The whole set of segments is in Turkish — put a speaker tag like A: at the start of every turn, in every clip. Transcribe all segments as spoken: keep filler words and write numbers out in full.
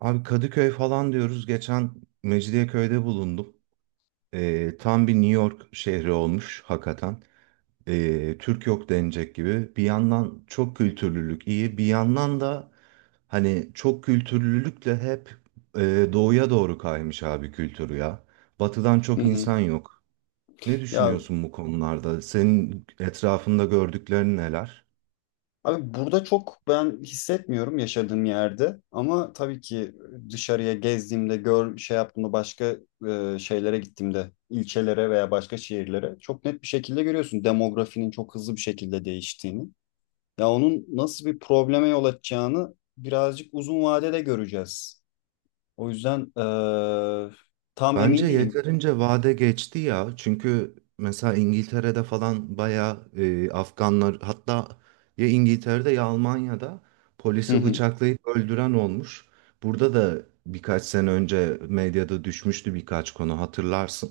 A: Abi Kadıköy falan diyoruz. Geçen Mecidiyeköy'de bulundum. Ee, tam bir New York şehri olmuş hakikaten. Ee, Türk yok denecek gibi. Bir yandan çok kültürlülük iyi. Bir yandan da hani çok kültürlülükle hep e, doğuya doğru kaymış abi kültürü ya. Batıdan
B: Hı
A: çok
B: hı.
A: insan yok. Ne
B: Ya
A: düşünüyorsun bu konularda? Senin etrafında gördüklerin neler?
B: abi, burada çok ben hissetmiyorum yaşadığım yerde ama tabii ki dışarıya gezdiğimde gör şey yaptığımda, başka e, şeylere gittiğimde, ilçelere veya başka şehirlere çok net bir şekilde görüyorsun demografinin çok hızlı bir şekilde değiştiğini. Ya onun nasıl bir probleme yol açacağını birazcık uzun vadede göreceğiz. O yüzden e, tam emin
A: Bence
B: değilim.
A: yeterince vade geçti ya. Çünkü mesela İngiltere'de falan bayağı e, Afganlar hatta ya İngiltere'de ya Almanya'da
B: Hı
A: polisi
B: hı,
A: bıçaklayıp öldüren olmuş. Burada da birkaç sene önce medyada düşmüştü birkaç konu hatırlarsın.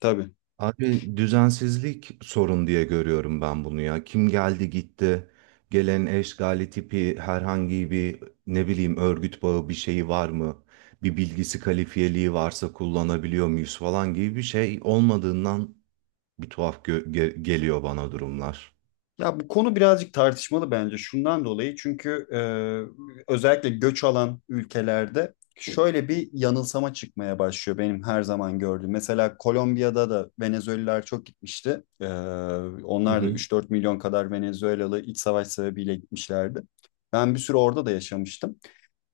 B: tabii.
A: Abi düzensizlik sorun diye görüyorum ben bunu ya. Kim geldi gitti. Gelen eşgali tipi herhangi bir ne bileyim örgüt bağı bir şeyi var mı? Bir bilgisi kalifiyeliği varsa kullanabiliyor muyuz falan gibi bir şey olmadığından bir tuhaf gö- ge- geliyor bana durumlar.
B: Ya, bu konu birazcık tartışmalı bence şundan dolayı, çünkü e, özellikle göç alan ülkelerde şöyle bir yanılsama çıkmaya başlıyor, benim her zaman gördüğüm. Mesela Kolombiya'da da Venezuelalılar çok gitmişti. E,
A: Hı
B: onlar da
A: hı.
B: üç dört milyon kadar Venezuelalı, iç savaş sebebiyle gitmişlerdi. Ben bir süre orada da yaşamıştım.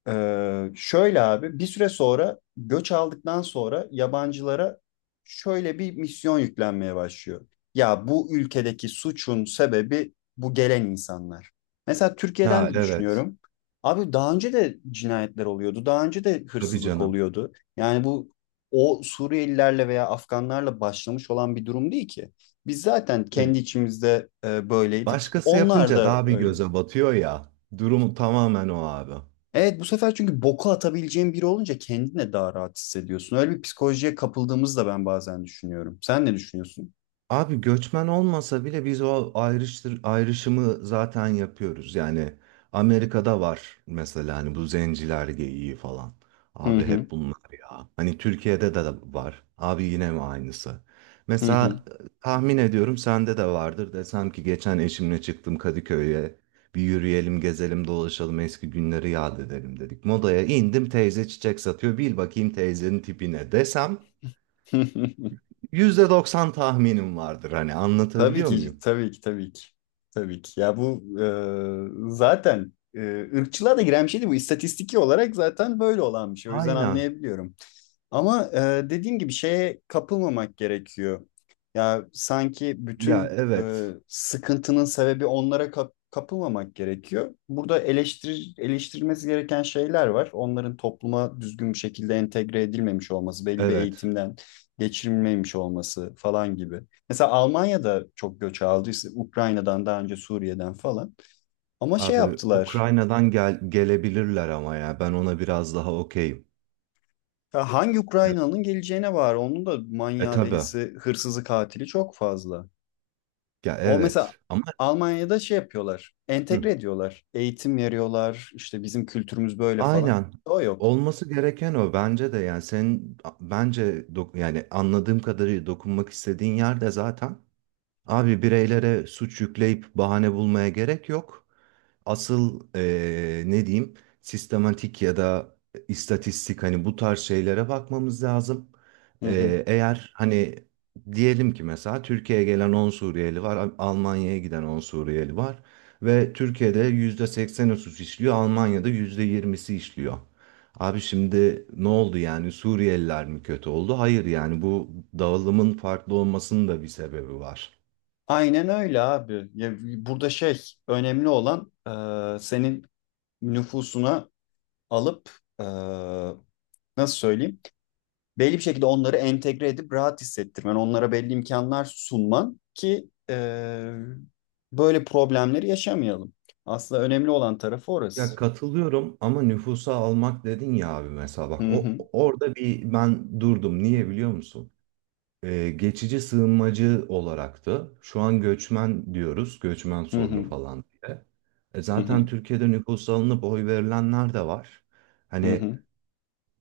B: Ee, şöyle abi, bir süre sonra göç aldıktan sonra yabancılara şöyle bir misyon yüklenmeye başlıyor. Ya bu ülkedeki suçun sebebi bu gelen insanlar. Mesela Türkiye'den
A: Ha
B: de
A: evet.
B: düşünüyorum. Abi daha önce de cinayetler oluyordu. Daha önce de
A: Tabii
B: hırsızlık
A: canım.
B: oluyordu. Yani bu o Suriyelilerle veya Afganlarla başlamış olan bir durum değil ki. Biz zaten kendi
A: Ya,
B: içimizde e, böyleydik.
A: başkası
B: Onlar
A: yapınca
B: da
A: daha bir
B: öyle.
A: göze batıyor ya. Durumu tamamen o abi.
B: Evet, bu sefer çünkü boku atabileceğin biri olunca kendine daha rahat hissediyorsun. Öyle bir psikolojiye kapıldığımızı da ben bazen düşünüyorum. Sen ne düşünüyorsun?
A: Abi göçmen olmasa bile biz o ayrıştır, ayrışımı zaten yapıyoruz. Yani Amerika'da var mesela hani bu zenciler geyiği falan.
B: Hı
A: Abi
B: hı,
A: hep bunlar ya. Hani Türkiye'de de de var. Abi yine mi aynısı?
B: hı hı.
A: Mesela e, tahmin ediyorum sende de vardır. Desem ki geçen eşimle çıktım Kadıköy'e. Bir yürüyelim, gezelim, dolaşalım, eski günleri yad edelim dedik. Modaya indim teyze çiçek satıyor. Bil bakayım teyzenin tipine desem yüzde doksan tahminim vardır, hani
B: Tabii
A: anlatabiliyor
B: ki,
A: muyum?
B: tabii ki, tabii ki. Tabii ki. Ya bu e, zaten e, ırkçılığa da giren bir şeydi bu. İstatistiki olarak zaten böyle olan bir şey. O yüzden
A: Aynen.
B: anlayabiliyorum. Ama e, dediğim gibi şeye kapılmamak gerekiyor. Ya sanki
A: Ya
B: bütün
A: evet.
B: e, sıkıntının sebebi onlara kap- kapılmamak gerekiyor. Burada eleştir eleştirilmesi gereken şeyler var. Onların topluma düzgün bir şekilde entegre edilmemiş olması, belli bir
A: Evet.
B: eğitimden geçirilmemiş olması falan gibi. Mesela Almanya'da çok göç aldıysa Ukrayna'dan daha önce, Suriye'den falan. Ama şey
A: Abi
B: yaptılar.
A: Ukrayna'dan gel gelebilirler ama ya ben ona biraz daha okeyim.
B: Ya hangi
A: Ya,
B: Ukraynalı'nın geleceğine var. Onun da
A: e
B: manyağı,
A: tabi,
B: delisi, hırsızı, katili çok fazla.
A: ya
B: O mesela
A: evet. Ama
B: Almanya'da şey yapıyorlar.
A: hı,
B: Entegre ediyorlar. Eğitim veriyorlar. İşte bizim kültürümüz böyle falan.
A: aynen.
B: O yok.
A: Olması gereken o bence de, yani senin bence dok- yani anladığım kadarıyla dokunmak istediğin yerde zaten. Abi bireylere suç yükleyip bahane bulmaya gerek yok. Asıl eee, ne diyeyim, sistematik ya da istatistik, hani bu tarz şeylere bakmamız lazım.
B: Hı hı.
A: Eee, eğer hani diyelim ki mesela Türkiye'ye gelen on Suriyeli var, Al- Almanya'ya giden on Suriyeli var ve Türkiye'de yüzde sekseni suç işliyor, Almanya'da yüzde yirmisi işliyor. Abi şimdi ne oldu yani, Suriyeliler mi kötü oldu? Hayır, yani bu dağılımın farklı olmasının da bir sebebi var.
B: Aynen öyle abi. Ya, burada şey, önemli olan e, senin nüfusuna alıp e, nasıl söyleyeyim, belli bir şekilde onları entegre edip rahat hissettirmen. Onlara belli imkanlar sunman ki e, böyle problemleri yaşamayalım. Aslında önemli olan tarafı
A: Ya
B: orası.
A: katılıyorum ama nüfusa almak dedin ya abi, mesela bak,
B: Hı
A: o
B: hı.
A: orada bir ben durdum. Niye biliyor musun? Ee, geçici sığınmacı olaraktı. Şu an göçmen diyoruz. Göçmen
B: Hı
A: sorunu
B: hı.
A: falan diye. E
B: Hı
A: zaten
B: hı.
A: Türkiye'de nüfusa alınıp oy verilenler de var.
B: Hı
A: Hani
B: hı.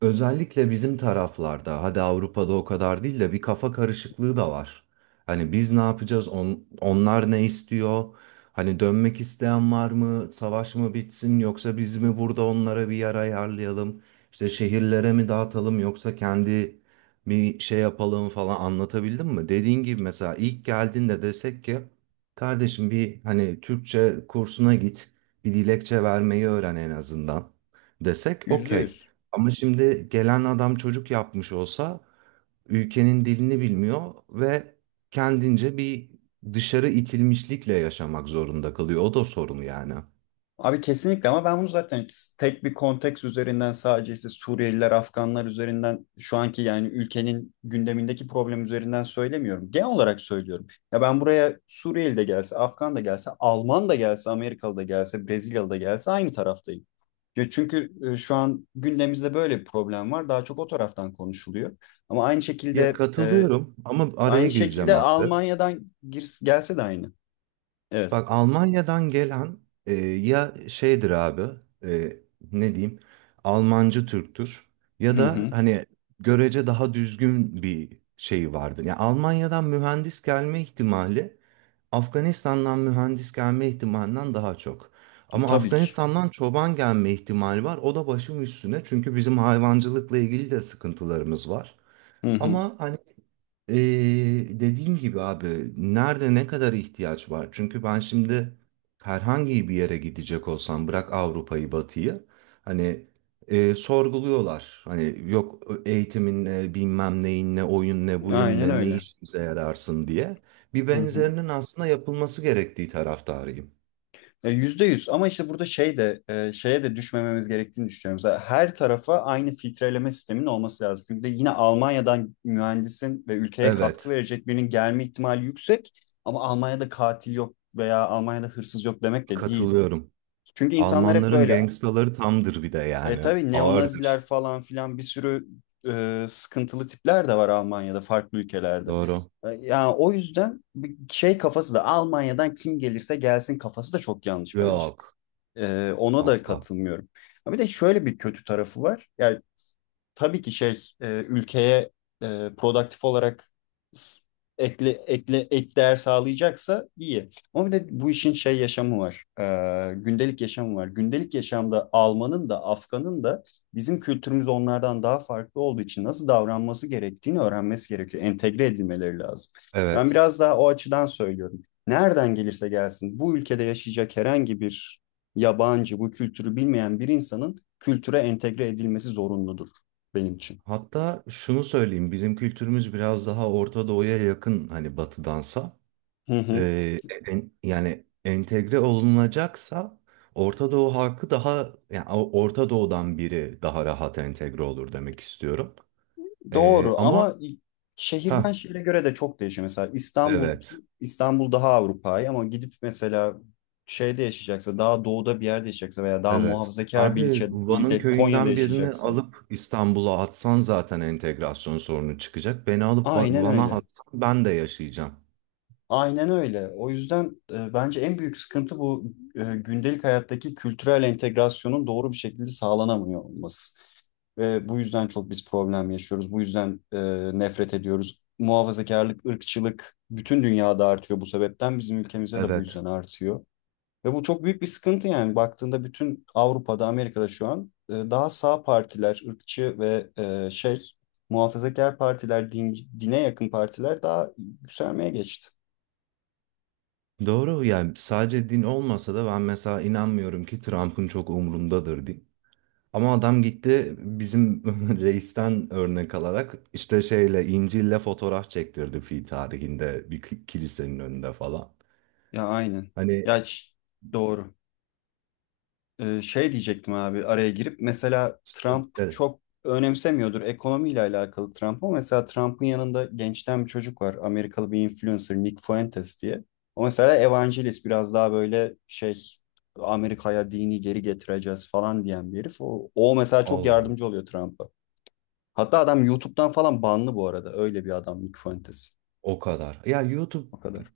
A: özellikle bizim taraflarda, hadi Avrupa'da o kadar değil de bir kafa karışıklığı da var. Hani biz ne yapacağız, on- onlar ne istiyor? Hani dönmek isteyen var mı? Savaş mı bitsin yoksa biz mi burada onlara bir yer ayarlayalım? İşte şehirlere mi dağıtalım yoksa kendi bir şey yapalım falan, anlatabildim mi? Dediğin gibi mesela ilk geldiğinde desek ki kardeşim bir hani Türkçe kursuna git, bir dilekçe vermeyi öğren en azından, desek
B: Yüzde
A: okey.
B: yüz.
A: Ama şimdi gelen adam çocuk yapmış olsa, ülkenin dilini bilmiyor ve kendince bir dışarı itilmişlikle yaşamak zorunda kalıyor. O da sorun yani.
B: Abi kesinlikle, ama ben bunu zaten tek bir konteks üzerinden, sadece işte Suriyeliler, Afganlar üzerinden, şu anki yani ülkenin gündemindeki problem üzerinden söylemiyorum. Genel olarak söylüyorum. Ya ben buraya Suriyeli de gelse, Afgan da gelse, Alman da gelse, Amerikalı da gelse, Brezilyalı da gelse aynı taraftayım. Ya çünkü e, şu an gündemimizde böyle bir problem var. Daha çok o taraftan konuşuluyor. Ama aynı
A: Ya
B: şekilde e,
A: katılıyorum ama araya
B: aynı şekilde
A: gireceğim abi.
B: Almanya'dan girs- gelse de aynı. Evet.
A: Bak Almanya'dan gelen e, ya şeydir abi, e, ne diyeyim, Almancı Türktür ya
B: Hı
A: da
B: hı.
A: hani görece daha düzgün bir şey vardır. Yani Almanya'dan mühendis gelme ihtimali Afganistan'dan mühendis gelme ihtimalinden daha çok. Ama
B: Tabii ki.
A: Afganistan'dan çoban gelme ihtimali var. O da başım üstüne çünkü bizim hayvancılıkla ilgili de sıkıntılarımız var.
B: Hı hı.
A: Ama hani ee, dediğim gibi abi, nerede ne kadar ihtiyaç var? Çünkü ben şimdi herhangi bir yere gidecek olsam, bırak Avrupa'yı Batı'yı, hani e, sorguluyorlar. Hani yok eğitimin ne bilmem neyin, ne oyun ne buyun,
B: Aynen
A: ne ne
B: öyle.
A: işimize yararsın diye. Bir
B: Hı hı.
A: benzerinin aslında yapılması gerektiği taraftarıyım.
B: E, Yüzde yüz, ama işte burada şey de e, şeye de düşmememiz gerektiğini düşünüyorum. Mesela her tarafa aynı filtreleme sistemin olması lazım. Çünkü yine Almanya'dan mühendisin ve ülkeye katkı
A: Evet,
B: verecek birinin gelme ihtimali yüksek, ama Almanya'da katil yok veya Almanya'da hırsız yok demek de değil bu.
A: katılıyorum.
B: Çünkü insanlar hep
A: Almanların
B: böyle.
A: gangstaları tamdır bir de,
B: E,
A: yani
B: tabii neonaziler
A: ağırdır.
B: falan filan bir sürü e, sıkıntılı tipler de var Almanya'da, farklı ülkelerde.
A: Doğru.
B: E, yani o yüzden bir şey kafası da, Almanya'dan kim gelirse gelsin kafası da çok yanlış bence.
A: Yok
B: E, ona da
A: asla.
B: katılmıyorum. Ha, bir de şöyle bir kötü tarafı var. Yani tabii ki şey e, ülkeye e, produktif olarak s- ekle ekle ek değer sağlayacaksa iyi. Ama bir de bu işin şey yaşamı var. E, gündelik yaşamı var. Gündelik yaşamda Alman'ın da Afgan'ın da bizim kültürümüz onlardan daha farklı olduğu için nasıl davranması gerektiğini öğrenmesi gerekiyor. Entegre edilmeleri lazım. Ben
A: Evet.
B: biraz daha o açıdan söylüyorum. Nereden gelirse gelsin, bu ülkede yaşayacak herhangi bir yabancı, bu kültürü bilmeyen bir insanın kültüre entegre edilmesi zorunludur benim için.
A: Hatta şunu söyleyeyim, bizim kültürümüz biraz daha Orta Doğu'ya yakın hani Batı'dansa.
B: Hı hı.
A: Ee, en- yani entegre olunacaksa Orta Doğu halkı daha, yani O- Orta Doğu'dan biri daha rahat entegre olur demek istiyorum. Ee,
B: Doğru,
A: ama
B: ama şehirden
A: ha
B: şehire göre de çok değişiyor. Mesela İstanbul,
A: evet,
B: İstanbul daha Avrupa'yı, ama gidip mesela şeyde yaşayacaksa, daha doğuda bir yerde yaşayacaksa veya daha
A: evet.
B: muhafazakar bir
A: Abi
B: ilçe,
A: Van'ın
B: ilde, Konya'da
A: köyünden birini
B: yaşayacaksa,
A: alıp İstanbul'a atsan zaten entegrasyon sorunu çıkacak. Beni alıp Va-
B: aynen
A: Van'a
B: öyle.
A: atsan ben de yaşayacağım.
B: Aynen öyle. O yüzden e, bence en büyük sıkıntı bu, e, gündelik hayattaki kültürel entegrasyonun doğru bir şekilde sağlanamıyor olması. Ve bu yüzden çok biz problem yaşıyoruz. Bu yüzden e, nefret ediyoruz. Muhafazakarlık, ırkçılık bütün dünyada artıyor bu sebepten. Bizim ülkemizde de bu
A: Evet.
B: yüzden artıyor. Ve bu çok büyük bir sıkıntı yani. Baktığında bütün Avrupa'da, Amerika'da şu an e, daha sağ partiler, ırkçı ve e, şey muhafazakar partiler, din- dine yakın partiler daha yükselmeye geçti.
A: Doğru, yani sadece din olmasa da ben mesela inanmıyorum ki Trump'ın çok umrundadır din. Ama adam gitti, bizim reisten örnek alarak işte şeyle İncil'le fotoğraf çektirdi fi tarihinde bir ki- kilisenin önünde falan.
B: Ya aynen.
A: Hani
B: Ya ş- doğru. Ee, şey diyecektim abi, araya girip, mesela Trump
A: e,
B: çok önemsemiyordur ekonomiyle alakalı Trump, ama mesela Trump'ın yanında gençten bir çocuk var. Amerikalı bir influencer, Nick Fuentes diye. O mesela evangelist, biraz daha böyle şey, Amerika'ya dini geri getireceğiz falan diyen bir herif. O, o mesela çok
A: Allah Allah,
B: yardımcı oluyor Trump'a. Hatta adam YouTube'dan falan banlı bu arada. Öyle bir adam Nick Fuentes.
A: o kadar. Ya YouTube,
B: O kadar.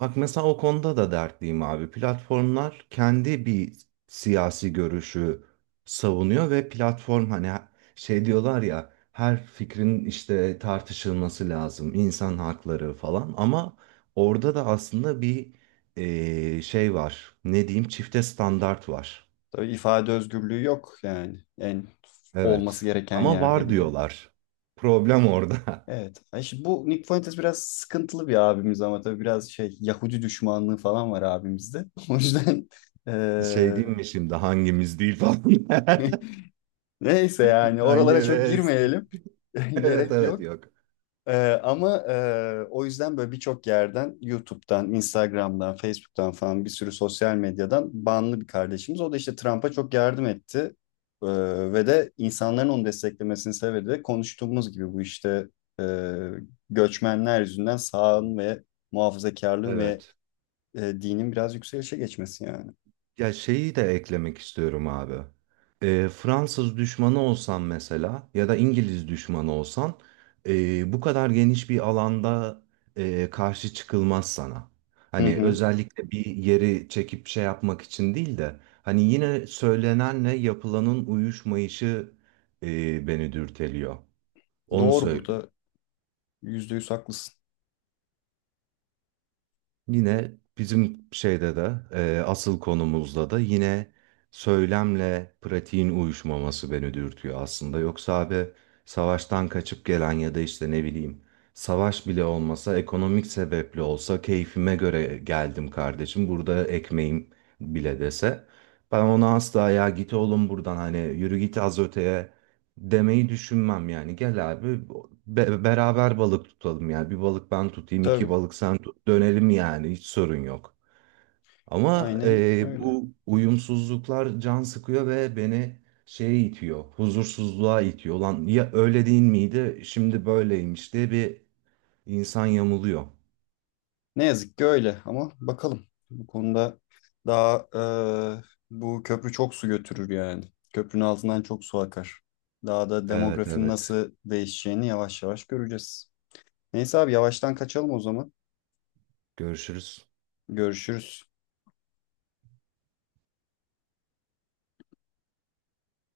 A: bak mesela o konuda da dertliyim abi. Platformlar kendi bir siyasi görüşü savunuyor ve platform hani şey diyorlar ya, her fikrin işte tartışılması lazım, insan hakları falan, ama orada da aslında bir eee, şey var. Ne diyeyim? Çifte standart var.
B: Tabii ifade özgürlüğü yok yani, en
A: Evet.
B: olması gereken
A: Ama
B: yerde
A: var
B: bile.
A: diyorlar. Problem orada.
B: Evet. Ay şimdi bu Nick Fuentes biraz sıkıntılı bir abimiz, ama tabii biraz şey Yahudi düşmanlığı falan var abimizde. O yüzden
A: Şey
B: eee,
A: diyeyim mi şimdi, hangimiz değil falan.
B: neyse, yani
A: Kanye
B: oralara çok
A: West.
B: girmeyelim.
A: Evet
B: Gerek
A: evet,
B: yok.
A: yok.
B: Ee, ama e, o yüzden böyle birçok yerden, YouTube'dan, Instagram'dan, Facebook'tan falan bir sürü sosyal medyadan banlı bir kardeşimiz. O da işte Trump'a çok yardım etti. Ee, ve de insanların onu desteklemesini sevdi. De konuştuğumuz gibi bu işte e, göçmenler yüzünden sağın ve muhafazakarlığın ve
A: Evet.
B: e, dinin biraz yükselişe geçmesi yani.
A: Ya şeyi de eklemek istiyorum abi. Ee, Fransız düşmanı olsan mesela ya da İngiliz düşmanı olsan, ee, bu kadar geniş bir alanda ee, karşı çıkılmaz sana.
B: Hı
A: Hani
B: hı.
A: özellikle bir yeri çekip şey yapmak için değil de, hani yine söylenenle yapılanın uyuşmayışı ee, beni dürteliyor. Onu
B: Doğru,
A: söyle.
B: burada yüzde yüz haklısın.
A: Yine bizim şeyde de e, asıl konumuzda da yine söylemle pratiğin uyuşmaması beni dürtüyor aslında. Yoksa abi, savaştan kaçıp gelen ya da işte ne bileyim, savaş bile olmasa ekonomik sebeple olsa, keyfime göre geldim kardeşim burada ekmeğim bile dese, ben ona asla ya git oğlum buradan, hani yürü git az öteye demeyi düşünmem yani. Gel abi, be- beraber balık tutalım yani. Bir balık ben tutayım, iki
B: Tabii,
A: balık sen tut. Dönelim, yani hiç sorun yok. Ama
B: aynen
A: e,
B: öyle.
A: bu uyumsuzluklar can sıkıyor ve beni şeye itiyor. Huzursuzluğa itiyor. Lan ya öyle değil miydi? Şimdi böyleymiş diye bir insan yamuluyor.
B: Ne yazık ki öyle ama bakalım. Bu konuda daha e, bu köprü çok su götürür yani. Köprünün altından çok su akar. Daha da
A: Evet
B: demografinin
A: evet.
B: nasıl değişeceğini yavaş yavaş göreceğiz. Neyse abi, yavaştan kaçalım o zaman.
A: Görüşürüz.
B: Görüşürüz.